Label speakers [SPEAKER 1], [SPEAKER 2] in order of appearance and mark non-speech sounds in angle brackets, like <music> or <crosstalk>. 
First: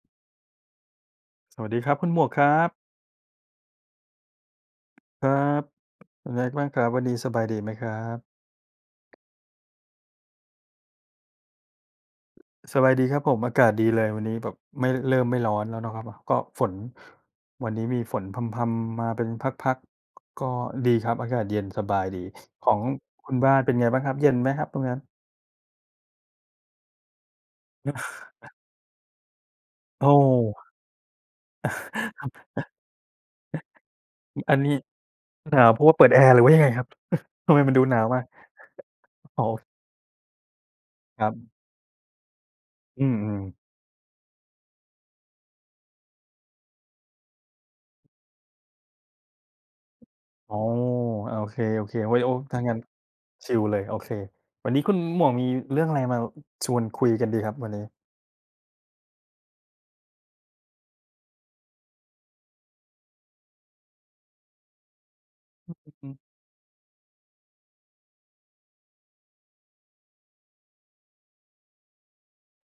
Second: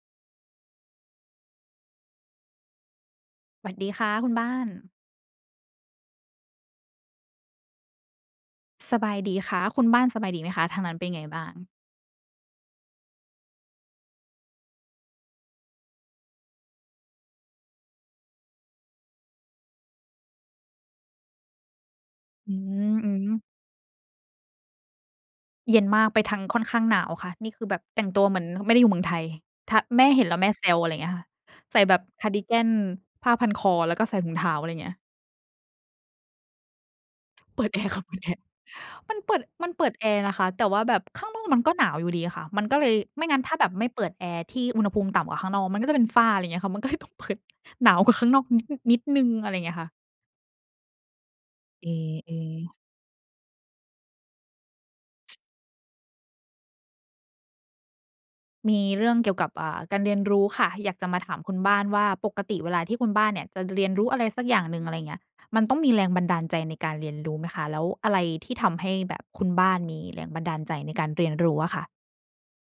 [SPEAKER 1] สวัสดีครับคุณหมวกครับ
[SPEAKER 2] หวัดดีค่ะคุณบ้าน
[SPEAKER 1] ครับ เป็นไงบ้างครับ วันนี้สบายดีไหมครับ?
[SPEAKER 2] สบายดีค่ะ คุณบ้านสบายดีไหมคะ ทางนั้นเป็นไงบ้าง?
[SPEAKER 1] สบายดีครับผม อากาศดีเลย วันนี้แบบไม่ เริ่มไม่ร้อนแล้วนะครับ ก็ฝน วันนี้มีฝนพรำ ๆ มาเป็นพัก ๆ ก็ดีครับ อากาศเย็นสบายดี
[SPEAKER 2] อื
[SPEAKER 1] ของคุ
[SPEAKER 2] ม
[SPEAKER 1] ณ
[SPEAKER 2] ๆ
[SPEAKER 1] บ้านเป็นไงบ้างครับ เย็นไหมครับตรงนั้น?
[SPEAKER 2] เย็นมาก ไปทางค่อนข้างหนาวค่ะ นี่คือแบบแต่งตัวเหมือน
[SPEAKER 1] <chuckles>
[SPEAKER 2] ฮ ไม่ได้อยู่เมืองไทย ถ้า แ
[SPEAKER 1] โ
[SPEAKER 2] ม
[SPEAKER 1] อ ้
[SPEAKER 2] ่เห็นแล้วแม่แซว อะไรเงี้ยค่ะ ใส่แบบคาร์ดิกัน ผ้าพันคอ แล้วก็ใส่ถุงเท
[SPEAKER 1] <chuckles>
[SPEAKER 2] ้
[SPEAKER 1] อั
[SPEAKER 2] า
[SPEAKER 1] น
[SPEAKER 2] อะ
[SPEAKER 1] น
[SPEAKER 2] ไ
[SPEAKER 1] ี้
[SPEAKER 2] รเงี้ย
[SPEAKER 1] หนาวเพราะว่าเปิดแอร์หรือว่ายังไงครับ? <chuckles> ทำไ
[SPEAKER 2] เ
[SPEAKER 1] ม
[SPEAKER 2] ปิ
[SPEAKER 1] ม
[SPEAKER 2] ด
[SPEAKER 1] ัน
[SPEAKER 2] แ
[SPEAKER 1] ด
[SPEAKER 2] อ
[SPEAKER 1] ู
[SPEAKER 2] ร์
[SPEAKER 1] หน
[SPEAKER 2] ค่
[SPEAKER 1] า
[SPEAKER 2] ะ
[SPEAKER 1] ว
[SPEAKER 2] เปิ
[SPEAKER 1] มา
[SPEAKER 2] ด
[SPEAKER 1] ก
[SPEAKER 2] แอร์ มันเปิ
[SPEAKER 1] อ๋
[SPEAKER 2] ด
[SPEAKER 1] อ
[SPEAKER 2] มันเปิดแอร์นะคะ แต่ว่าแบบข
[SPEAKER 1] ค
[SPEAKER 2] ้
[SPEAKER 1] ร
[SPEAKER 2] า
[SPEAKER 1] ั
[SPEAKER 2] งน
[SPEAKER 1] บ
[SPEAKER 2] อกมันก็หนาวอยู่ดีอะค่ะ มันก็เลย
[SPEAKER 1] อื
[SPEAKER 2] ไม่งั
[SPEAKER 1] อ
[SPEAKER 2] ้นถ
[SPEAKER 1] ๆ
[SPEAKER 2] ้าแบบไม่เปิดแอร์ที่อุณหภูมิต่ำกว่าข้างนอกมันก็จะเป็นฝ้า อะไรเงี้ยค่ะ มันก็เลยต้องเปิด หนาวกว่าข้างนอกนิด อ นิดหนึ่ง อะไรเงี้ยค่ะ
[SPEAKER 1] อ๋อ อา โอ
[SPEAKER 2] เอ
[SPEAKER 1] เ
[SPEAKER 2] ๊
[SPEAKER 1] ค ๆ ไว้โอ ถ้า
[SPEAKER 2] ๆ
[SPEAKER 1] งั้นชิลเลย โอเค วันนี้คุณหมวกมีเรื่องอะไรมาชวนคุยกันดีครับวันนี้?
[SPEAKER 2] มีเรื่องเกี่ยวกับ อ่า การเรียนรู้ค่ะ อยากจะมาถามคุณบ้านว่า ปกติเวลาที่คุณบ้านเนี่ยจะเรียนรู้อะไรสักอย่างหนึ่ง อะไรเงี้ย มัน
[SPEAKER 1] ฮ
[SPEAKER 2] ต
[SPEAKER 1] อ
[SPEAKER 2] ้องมีแร
[SPEAKER 1] อื
[SPEAKER 2] ง
[SPEAKER 1] ม
[SPEAKER 2] บันดาลใจในการเรียนรู้ไหมคะ แล้วอะไรที่ทำให้แบบคุณบ้านมีแรงบันดาลใจในการเรียนรู้อะค่ะ?